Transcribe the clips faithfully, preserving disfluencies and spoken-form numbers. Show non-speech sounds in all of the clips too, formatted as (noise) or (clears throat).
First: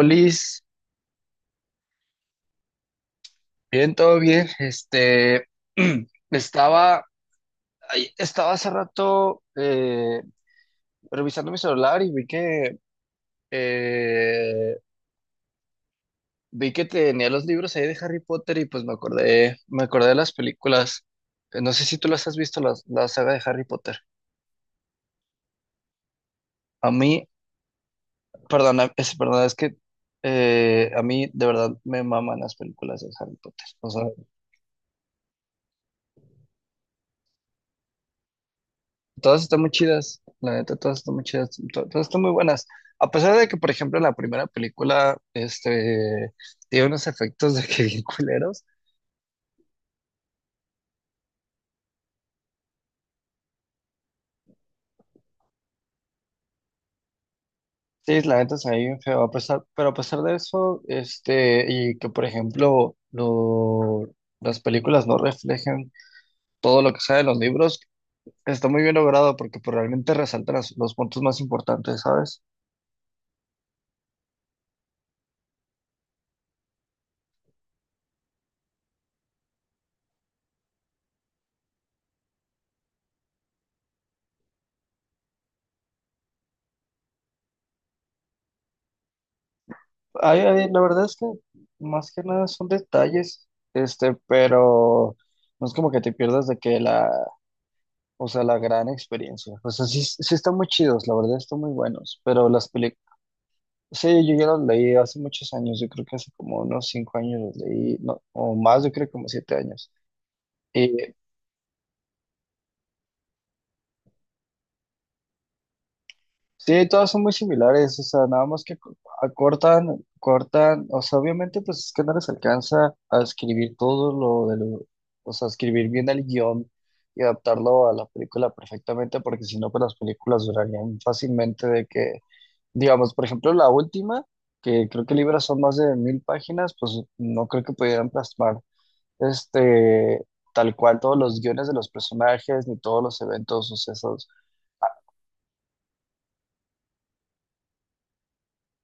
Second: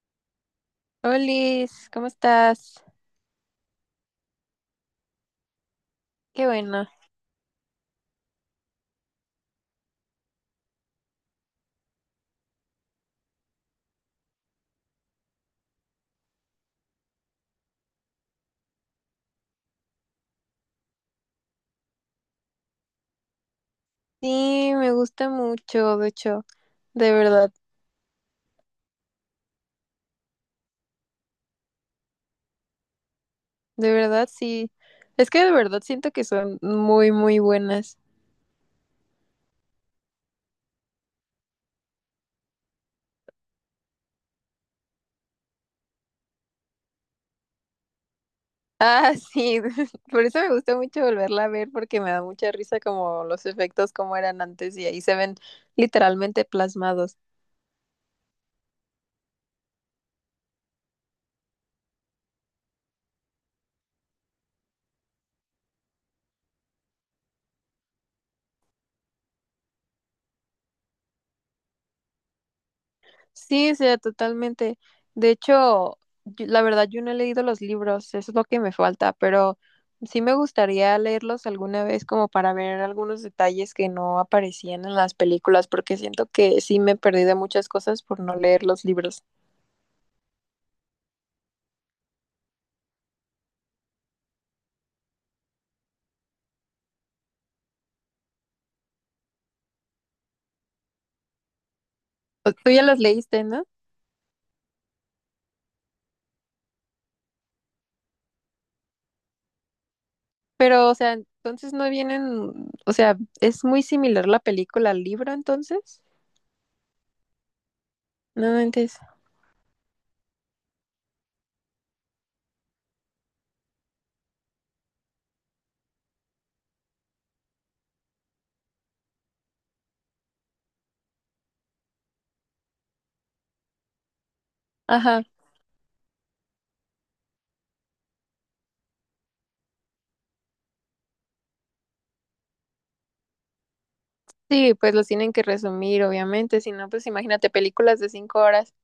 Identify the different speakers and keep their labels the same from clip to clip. Speaker 1: Olis,
Speaker 2: Olis, ¿cómo estás?
Speaker 1: bien, todo bien. Este, (clears throat)
Speaker 2: Qué bueno.
Speaker 1: estaba, ay, estaba hace rato eh, revisando mi celular y vi que eh, vi que tenía los libros ahí de Harry Potter y pues me acordé, me acordé de las películas. Eh, No sé si tú las has visto, las, la saga de Harry Potter.
Speaker 2: Sí, me gusta mucho, de hecho,
Speaker 1: A
Speaker 2: de
Speaker 1: mí,
Speaker 2: verdad,
Speaker 1: perdón, es, perdón es que eh, a mí de verdad me maman las películas de Harry Potter. O
Speaker 2: de
Speaker 1: sea,
Speaker 2: verdad sí. Es que de verdad siento que son muy, muy buenas.
Speaker 1: todas están muy chidas, la neta, todas están muy chidas, to- todas están muy buenas. A pesar de que, por ejemplo, la primera película, este, tiene unos efectos de que bien culeros.
Speaker 2: Ah, sí, (laughs) por eso me gusta mucho volverla a ver porque me da mucha risa como los efectos como eran antes y ahí se ven literalmente plasmados.
Speaker 1: Sí, la neta se ve bien feo, a pesar, pero a pesar de eso, este, y que, por ejemplo, lo- las películas no reflejen todo lo que sale en los libros, está muy bien logrado porque pues, realmente resaltan las- los puntos más importantes, ¿sabes?
Speaker 2: Sí, sí, totalmente. De hecho, yo- la verdad yo no he leído los libros, eso es lo que me falta, pero sí me gustaría leerlos alguna vez como para ver algunos detalles que no aparecían en las películas, porque siento que sí me perdí de muchas cosas por no leer los libros.
Speaker 1: Ay, ay, la verdad es que más que nada son detalles, este, pero no es como que te pierdas de que la, o sea, la gran experiencia. O sea, sí, sí están muy chidos, la verdad están muy buenos, pero
Speaker 2: O-
Speaker 1: las
Speaker 2: Tú ya los
Speaker 1: películas,
Speaker 2: leíste, ¿no?
Speaker 1: sí, yo ya los leí hace muchos años, yo creo que hace como unos cinco años los leí, no, o más, yo creo que como siete años.
Speaker 2: Pero, o sea, entonces no vienen, o sea, es muy similar la película al libro, entonces.
Speaker 1: Sí, todas son muy similares, o sea, nada
Speaker 2: No
Speaker 1: más que co-
Speaker 2: mentes.
Speaker 1: acortan, cortan, o sea, obviamente pues es que no les alcanza a escribir todo lo de lo, o sea, escribir bien el guión y adaptarlo a la película perfectamente, porque si no, pues las películas durarían fácilmente de que, digamos, por ejemplo, la última, que creo que
Speaker 2: Ajá.
Speaker 1: libras son más de mil páginas, pues no creo que pudieran plasmar, este, tal cual todos los guiones de los personajes ni todos los eventos sucesos.
Speaker 2: Sí, pues los tienen que resumir, obviamente, si no, pues imagínate películas de cinco horas.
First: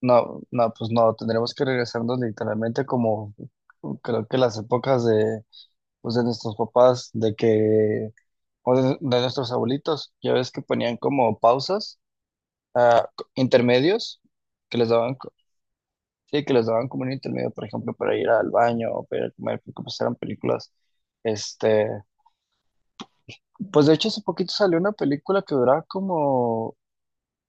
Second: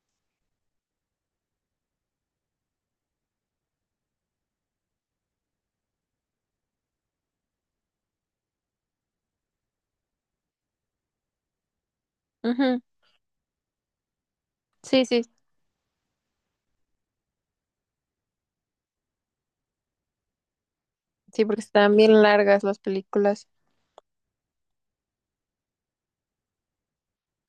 Speaker 1: No, no, pues no, tendríamos que regresarnos literalmente como creo que las épocas de, pues de nuestros papás, de que, o de, de nuestros abuelitos, ya ves que ponían como pausas,
Speaker 2: Ujú.
Speaker 1: ah, co- intermedios, que les
Speaker 2: Sí,
Speaker 1: daban,
Speaker 2: sí,
Speaker 1: co- sí, que les daban como un intermedio, por ejemplo, para ir al baño o para ir a comer, porque pues eran películas,
Speaker 2: sí, porque
Speaker 1: este,
Speaker 2: están bien largas las películas.
Speaker 1: pues de hecho hace poquito salió una película que duraba como,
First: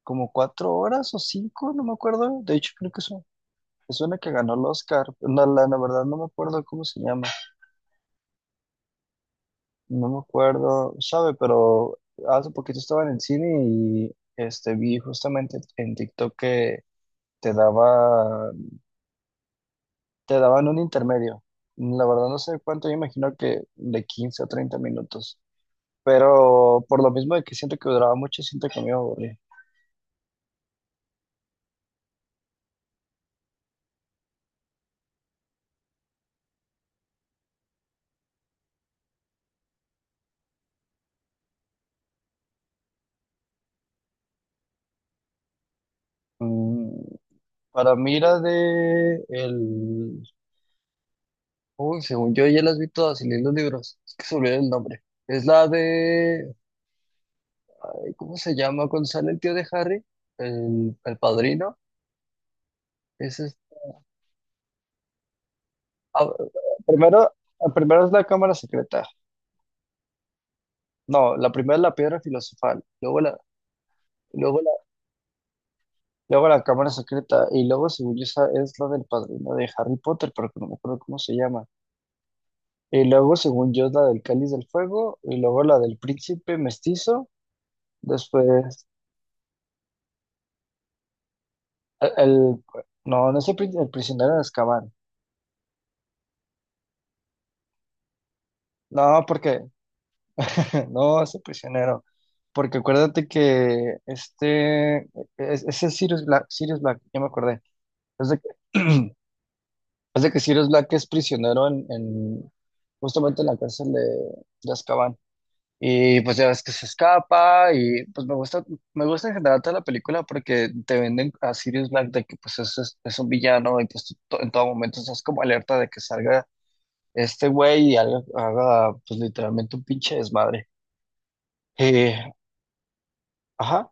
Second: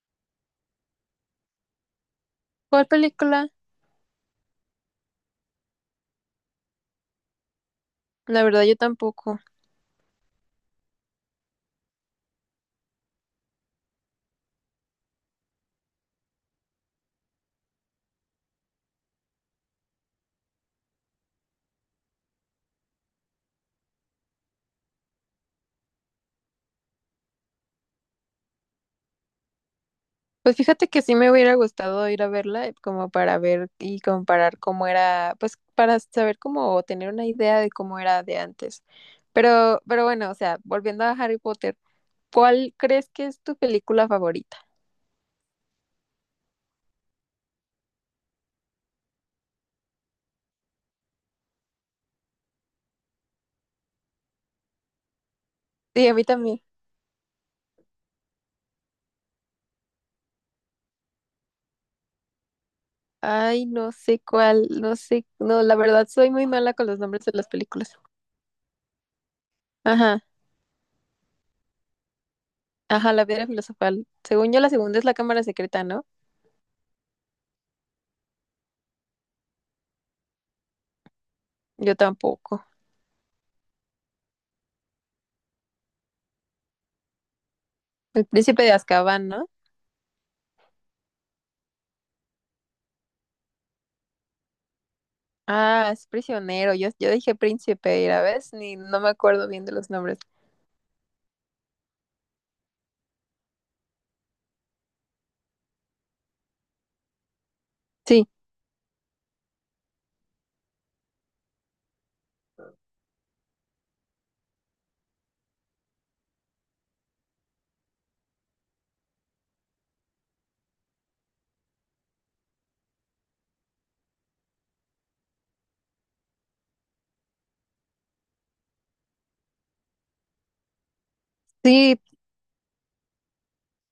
Speaker 1: como cuatro horas o cinco, no me acuerdo, de hecho
Speaker 2: ¿Cuál
Speaker 1: creo que es.
Speaker 2: película?
Speaker 1: Es una que ganó el Oscar. No, la, la verdad no me acuerdo cómo se llama.
Speaker 2: La verdad, yo tampoco.
Speaker 1: No me acuerdo, sabe, pero hace poquito estaba en el cine y este vi justamente en TikTok que te daba, te daban un intermedio. La verdad no sé cuánto, yo imagino que de quince a treinta minutos. Pero por lo mismo de que siento que duraba mucho, siento que me aburrí.
Speaker 2: Pues fíjate que sí me hubiera gustado ir a verla, eh, como para ver y comparar cómo era, pues para saber cómo o tener una idea de cómo era de antes. Pero, pero bueno, o sea, volviendo a Harry Potter, ¿cuál crees que es tu película favorita?
Speaker 1: Mm, para mí la de el. Uy, según yo ya las vi todas y leí los libros. Es que se me olvidó el nombre. Es la
Speaker 2: Sí, a mí
Speaker 1: de.
Speaker 2: también.
Speaker 1: ¿Cómo se llama Gonzalo, el tío de Harry? El, el padrino. Ese es,
Speaker 2: Ay, no sé cuál, no sé, no, la verdad
Speaker 1: ah,
Speaker 2: soy muy mala con los nombres
Speaker 1: primero,
Speaker 2: de las películas.
Speaker 1: primero, es la cámara secreta.
Speaker 2: Ajá,
Speaker 1: No, la primera es la piedra filosofal.
Speaker 2: ajá,
Speaker 1: Luego
Speaker 2: la
Speaker 1: la,
Speaker 2: piedra filosofal. Según yo,
Speaker 1: luego
Speaker 2: la
Speaker 1: la,
Speaker 2: segunda es la cámara secreta, ¿no?
Speaker 1: Luego la cámara secreta. Y luego, según yo, esa es la del padrino de Harry Potter, pero que no me acuerdo cómo se llama.
Speaker 2: Yo tampoco.
Speaker 1: Y luego, según yo, es la del cáliz del fuego. Y luego la del príncipe mestizo.
Speaker 2: El príncipe de
Speaker 1: Después,
Speaker 2: Azkaban, ¿no?
Speaker 1: el, el- no, no es el, prin- el prisionero de Azkaban.
Speaker 2: Ah, es prisionero. Yo, yo dije príncipe, y la ves, ni no me
Speaker 1: No,
Speaker 2: acuerdo
Speaker 1: porque.
Speaker 2: bien de los nombres.
Speaker 1: (laughs) No, ese prisionero. Porque acuérdate que este, es- ese es Sirius Black, Sirius Black, ya me acordé.
Speaker 2: Sí,
Speaker 1: Es de que, (clears throat) es de que Sirius Black es prisionero en, en- justamente en la cárcel de, de Azkaban. Y pues ya ves que se escapa y pues me gusta, me gusta en general toda la película porque te venden a Sirius Black de que pues es, es, es un villano y pues tú to- en todo momento estás como alerta de que salga este güey y haga, haga, pues literalmente un pinche desmadre.
Speaker 2: sí.
Speaker 1: Eh, ajá.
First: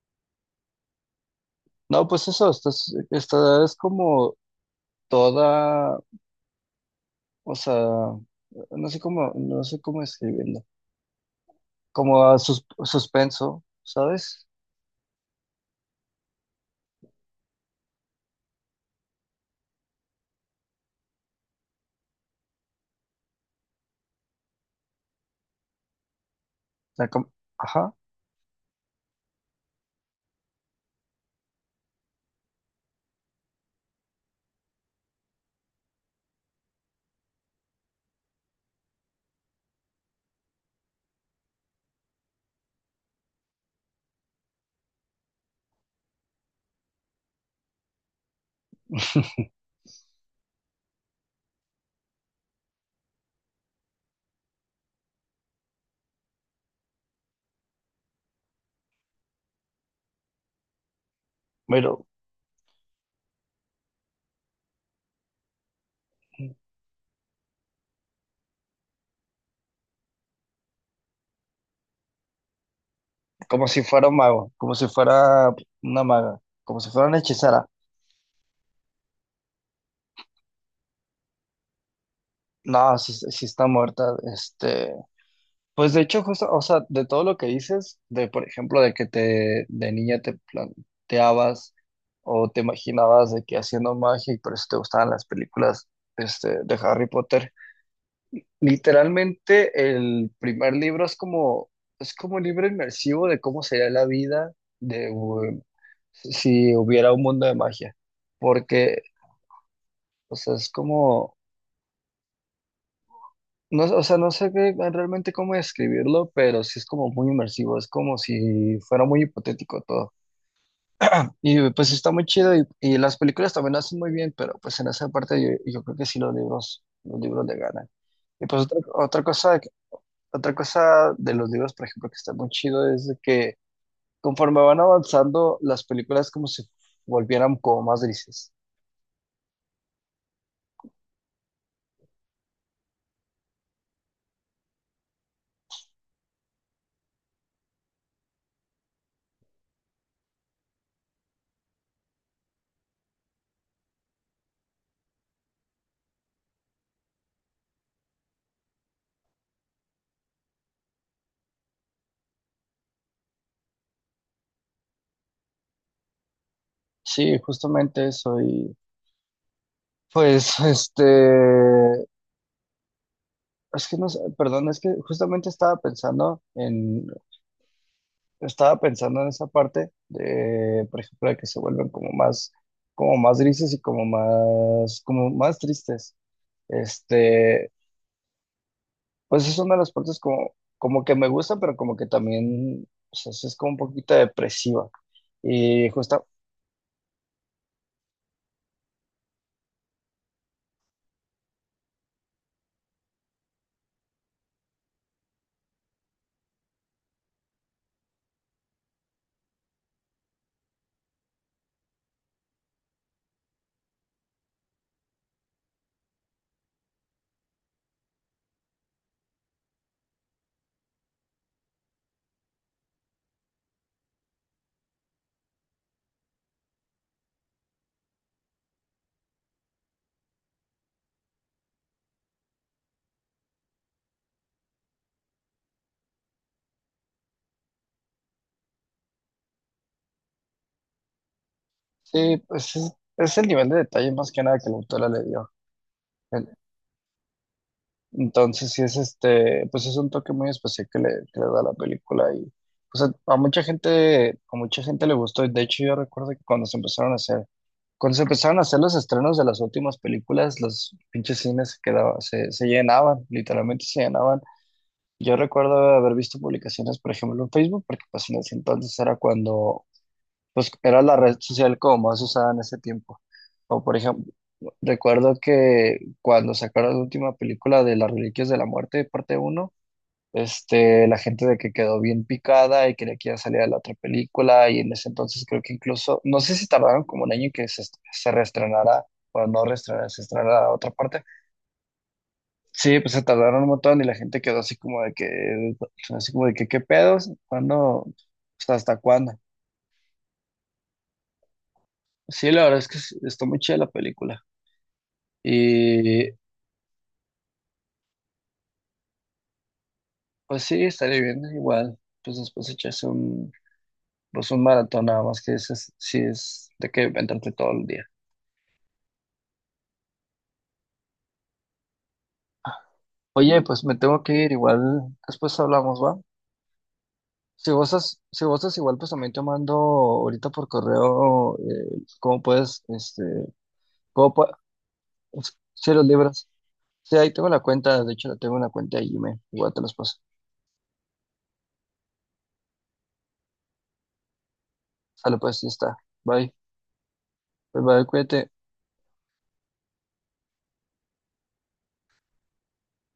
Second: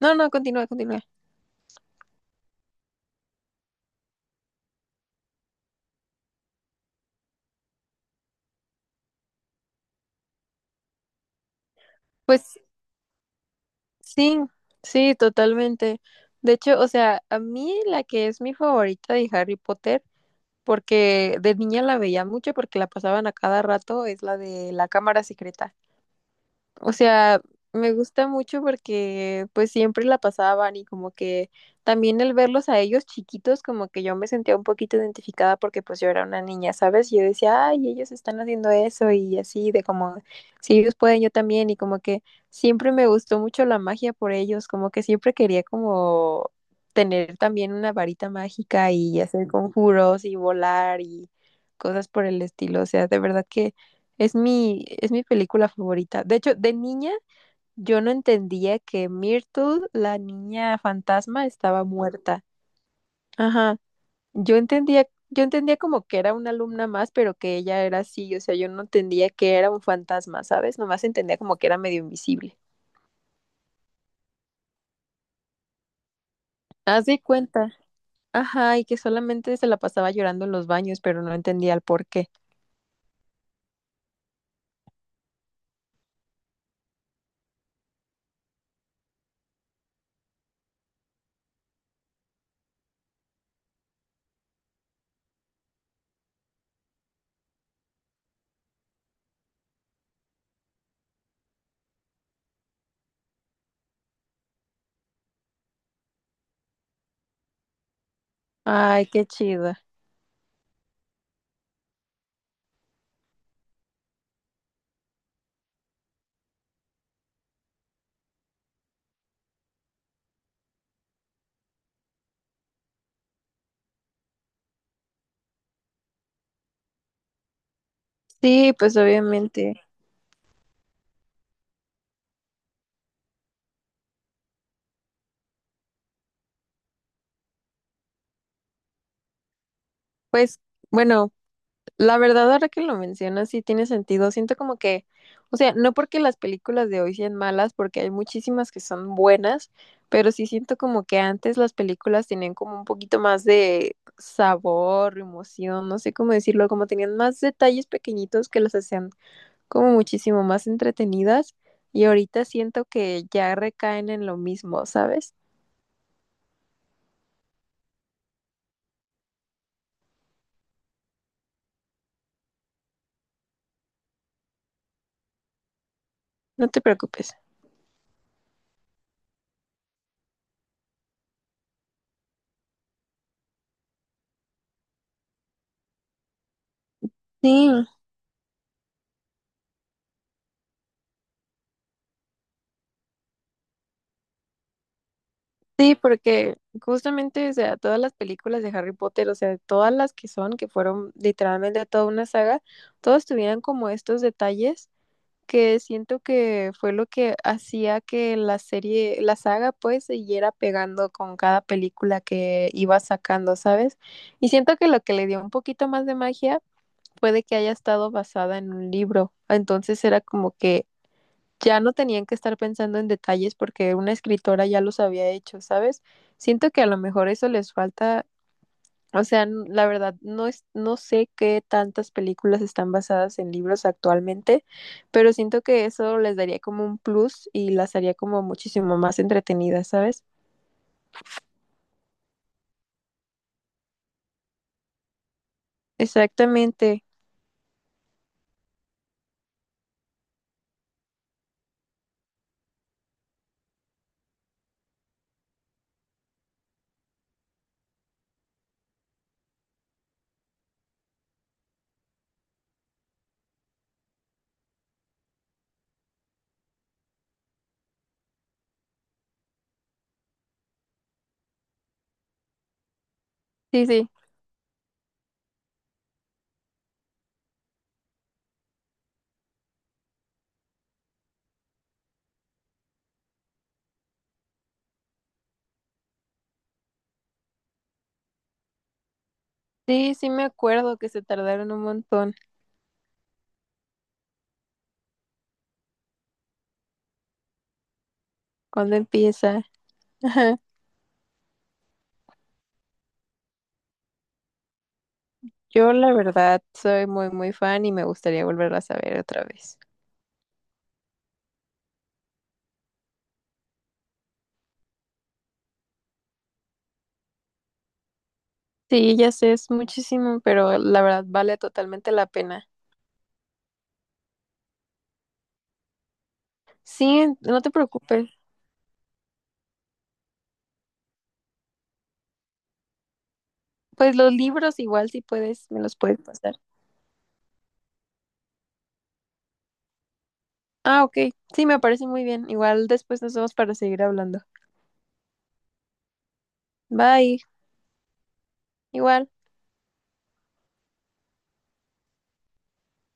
Speaker 2: No, no, continúa, continúa.
Speaker 1: No, pues eso, esta es, esta es como toda, o sea, no sé cómo, no sé cómo escribirlo, como a
Speaker 2: Pues
Speaker 1: sus- suspenso,
Speaker 2: sí,
Speaker 1: ¿sabes?
Speaker 2: sí, totalmente. De hecho, o sea, a mí la que es mi favorita de Harry Potter, porque de niña la veía mucho porque la pasaban a cada rato, es la de la cámara secreta. O
Speaker 1: O sea, como-
Speaker 2: sea, me
Speaker 1: ajá,
Speaker 2: gusta mucho porque pues siempre la pasaban y como que también el verlos a ellos chiquitos, como que yo me sentía un poquito identificada porque pues yo era una niña, ¿sabes? Yo decía, ay, ellos están haciendo eso y así, de como, si ellos pueden, yo también y como que siempre me gustó mucho la magia por ellos, como que siempre quería como tener también una varita mágica y hacer
Speaker 1: (laughs)
Speaker 2: conjuros y volar y cosas por el estilo, o sea, de verdad que... Es mi, es mi película favorita. De hecho, de niña yo no entendía que Myrtle, la niña fantasma, estaba
Speaker 1: pero
Speaker 2: muerta. Ajá. Yo entendía, yo entendía como que era una alumna más, pero que ella era así. O sea, yo no entendía que era un fantasma, ¿sabes? Nomás entendía como que era medio invisible.
Speaker 1: como si fuera un mago, como si fuera una maga, como si
Speaker 2: Haz
Speaker 1: fuera una
Speaker 2: de
Speaker 1: hechicera.
Speaker 2: cuenta. Ajá, y que solamente se la pasaba llorando en los baños, pero no entendía el por qué.
Speaker 1: No, si, si está muerta. este Pues de hecho, justo, o sea, de todo lo que dices, de por ejemplo, de que te de niña te planteabas o te imaginabas de que haciendo magia y por eso te gustaban las películas, este, de Harry Potter. Literalmente el primer libro es como, es como un libro inmersivo de cómo sería la vida de um, si si hubiera un mundo de magia. Porque,
Speaker 2: Ay, qué chido.
Speaker 1: o sea, es como. No, o sea, no sé qué- realmente cómo describirlo, pero sí es como muy inmersivo, es como si fuera muy hipotético todo. Y pues está muy chido y, y las películas también lo hacen muy bien, pero pues en esa parte yo, yo creo que sí los libros, los libros le ganan. Y pues
Speaker 2: Sí,
Speaker 1: otra,
Speaker 2: pues
Speaker 1: otra cosa,
Speaker 2: obviamente.
Speaker 1: otra cosa de los libros, por ejemplo, que está muy chido es de que conforme van avanzando, las películas como si volvieran como más grises.
Speaker 2: Pues, bueno, la verdad, ahora que lo mencionas, sí tiene sentido. Siento como que, o sea, no porque las películas de hoy sean malas, porque hay muchísimas que son buenas, pero sí siento como que antes las películas tenían como un poquito más de sabor, emoción, no sé cómo decirlo, como tenían más detalles pequeñitos que las hacían como muchísimo más entretenidas y ahorita siento que ya recaen en lo mismo, ¿sabes?
Speaker 1: Sí, justamente eso y pues este es que no sé, perdón, es que justamente estaba pensando
Speaker 2: No te
Speaker 1: en,
Speaker 2: preocupes.
Speaker 1: estaba pensando en esa parte de, por ejemplo, de que se vuelven como más, como más grises y como más, como más tristes. Este,
Speaker 2: Sí,
Speaker 1: pues es una de las partes como, como que me gusta, pero como que también, o sea, sí es como un poquito depresiva. Y
Speaker 2: sí,
Speaker 1: justo,
Speaker 2: porque justamente, o sea, todas las películas de Harry Potter, o sea, todas las que son, que fueron literalmente toda una saga, todas tuvieran como estos detalles que siento que fue lo que hacía que la serie, la saga, pues, siguiera pegando con cada película que iba sacando, ¿sabes? Y siento que lo que le dio un poquito más de magia fue de que haya estado basada en un libro. Entonces era como que ya no tenían que estar pensando en detalles porque una escritora ya los había hecho, ¿sabes? Siento que a lo mejor eso les falta, o sea, n- la verdad, no es, no sé qué tantas películas están basadas en libros actualmente, pero siento que eso les daría como un plus y las haría como muchísimo más entretenidas, ¿sabes?
Speaker 1: sí, pues es, es el nivel de detalle más que nada que la autora le dio.
Speaker 2: Exactamente.
Speaker 1: Entonces, sí es este, pues es un toque muy especial que le, que le da a la película y pues a, a mucha gente, a mucha gente le gustó. De hecho, yo recuerdo que cuando se empezaron a hacer, cuando se empezaron a hacer los estrenos de las últimas películas, los pinches cines se quedaban, se, se llenaban, literalmente se llenaban. Yo recuerdo haber visto publicaciones, por ejemplo, en Facebook, porque pues en ese entonces era cuando pues era la red social como más usada en ese tiempo. O
Speaker 2: Sí,
Speaker 1: por
Speaker 2: sí.
Speaker 1: ejemplo, recuerdo que cuando sacaron la última película de Las Reliquias de la Muerte, parte uno, este, la gente de que quedó bien picada y quería que ya saliera la otra película y en ese entonces creo que incluso, no sé si tardaron como un año en que se, est- se reestrenara. O no reestrenara,
Speaker 2: Sí,
Speaker 1: se
Speaker 2: sí me
Speaker 1: estrenara la otra
Speaker 2: acuerdo que
Speaker 1: parte.
Speaker 2: se tardaron un montón.
Speaker 1: Sí, pues se tardaron un montón y la gente quedó así como de que, así como de que, ¿qué pedos? ¿Cuándo? O sea, ¿hasta
Speaker 2: ¿Cuándo
Speaker 1: cuándo?
Speaker 2: empieza? (laughs) Ajá.
Speaker 1: Sí, la verdad es que es- está muy chida la película.
Speaker 2: Yo la
Speaker 1: Y
Speaker 2: verdad soy muy, muy fan y me gustaría volverlas a ver otra vez.
Speaker 1: pues sí, estaría bien, igual. Pues después echarse un, pues un maratón nada más que ese es- sí es de que entrarte todo el día.
Speaker 2: Sí, ya sé, es muchísimo, pero la verdad vale totalmente la pena.
Speaker 1: Oye, pues me tengo que ir, igual después hablamos, ¿va?
Speaker 2: Sí, no
Speaker 1: Si
Speaker 2: te
Speaker 1: gozas,
Speaker 2: preocupes.
Speaker 1: si gozas igual, pues también te mando ahorita por correo eh, cómo puedes, este,
Speaker 2: Pues
Speaker 1: cómo
Speaker 2: los
Speaker 1: puedes,
Speaker 2: libros igual si puedes, me
Speaker 1: si
Speaker 2: los
Speaker 1: los
Speaker 2: puedes
Speaker 1: libras.
Speaker 2: pasar.
Speaker 1: Sí, ahí tengo la cuenta, de hecho la tengo en la cuenta de Gmail, igual te los paso.
Speaker 2: Ah, ok. Sí, me parece muy bien. Igual después nos vemos para seguir hablando.
Speaker 1: Sale pues, ya está. Bye,
Speaker 2: Bye.
Speaker 1: bye, bye, cuídate.
Speaker 2: Igual.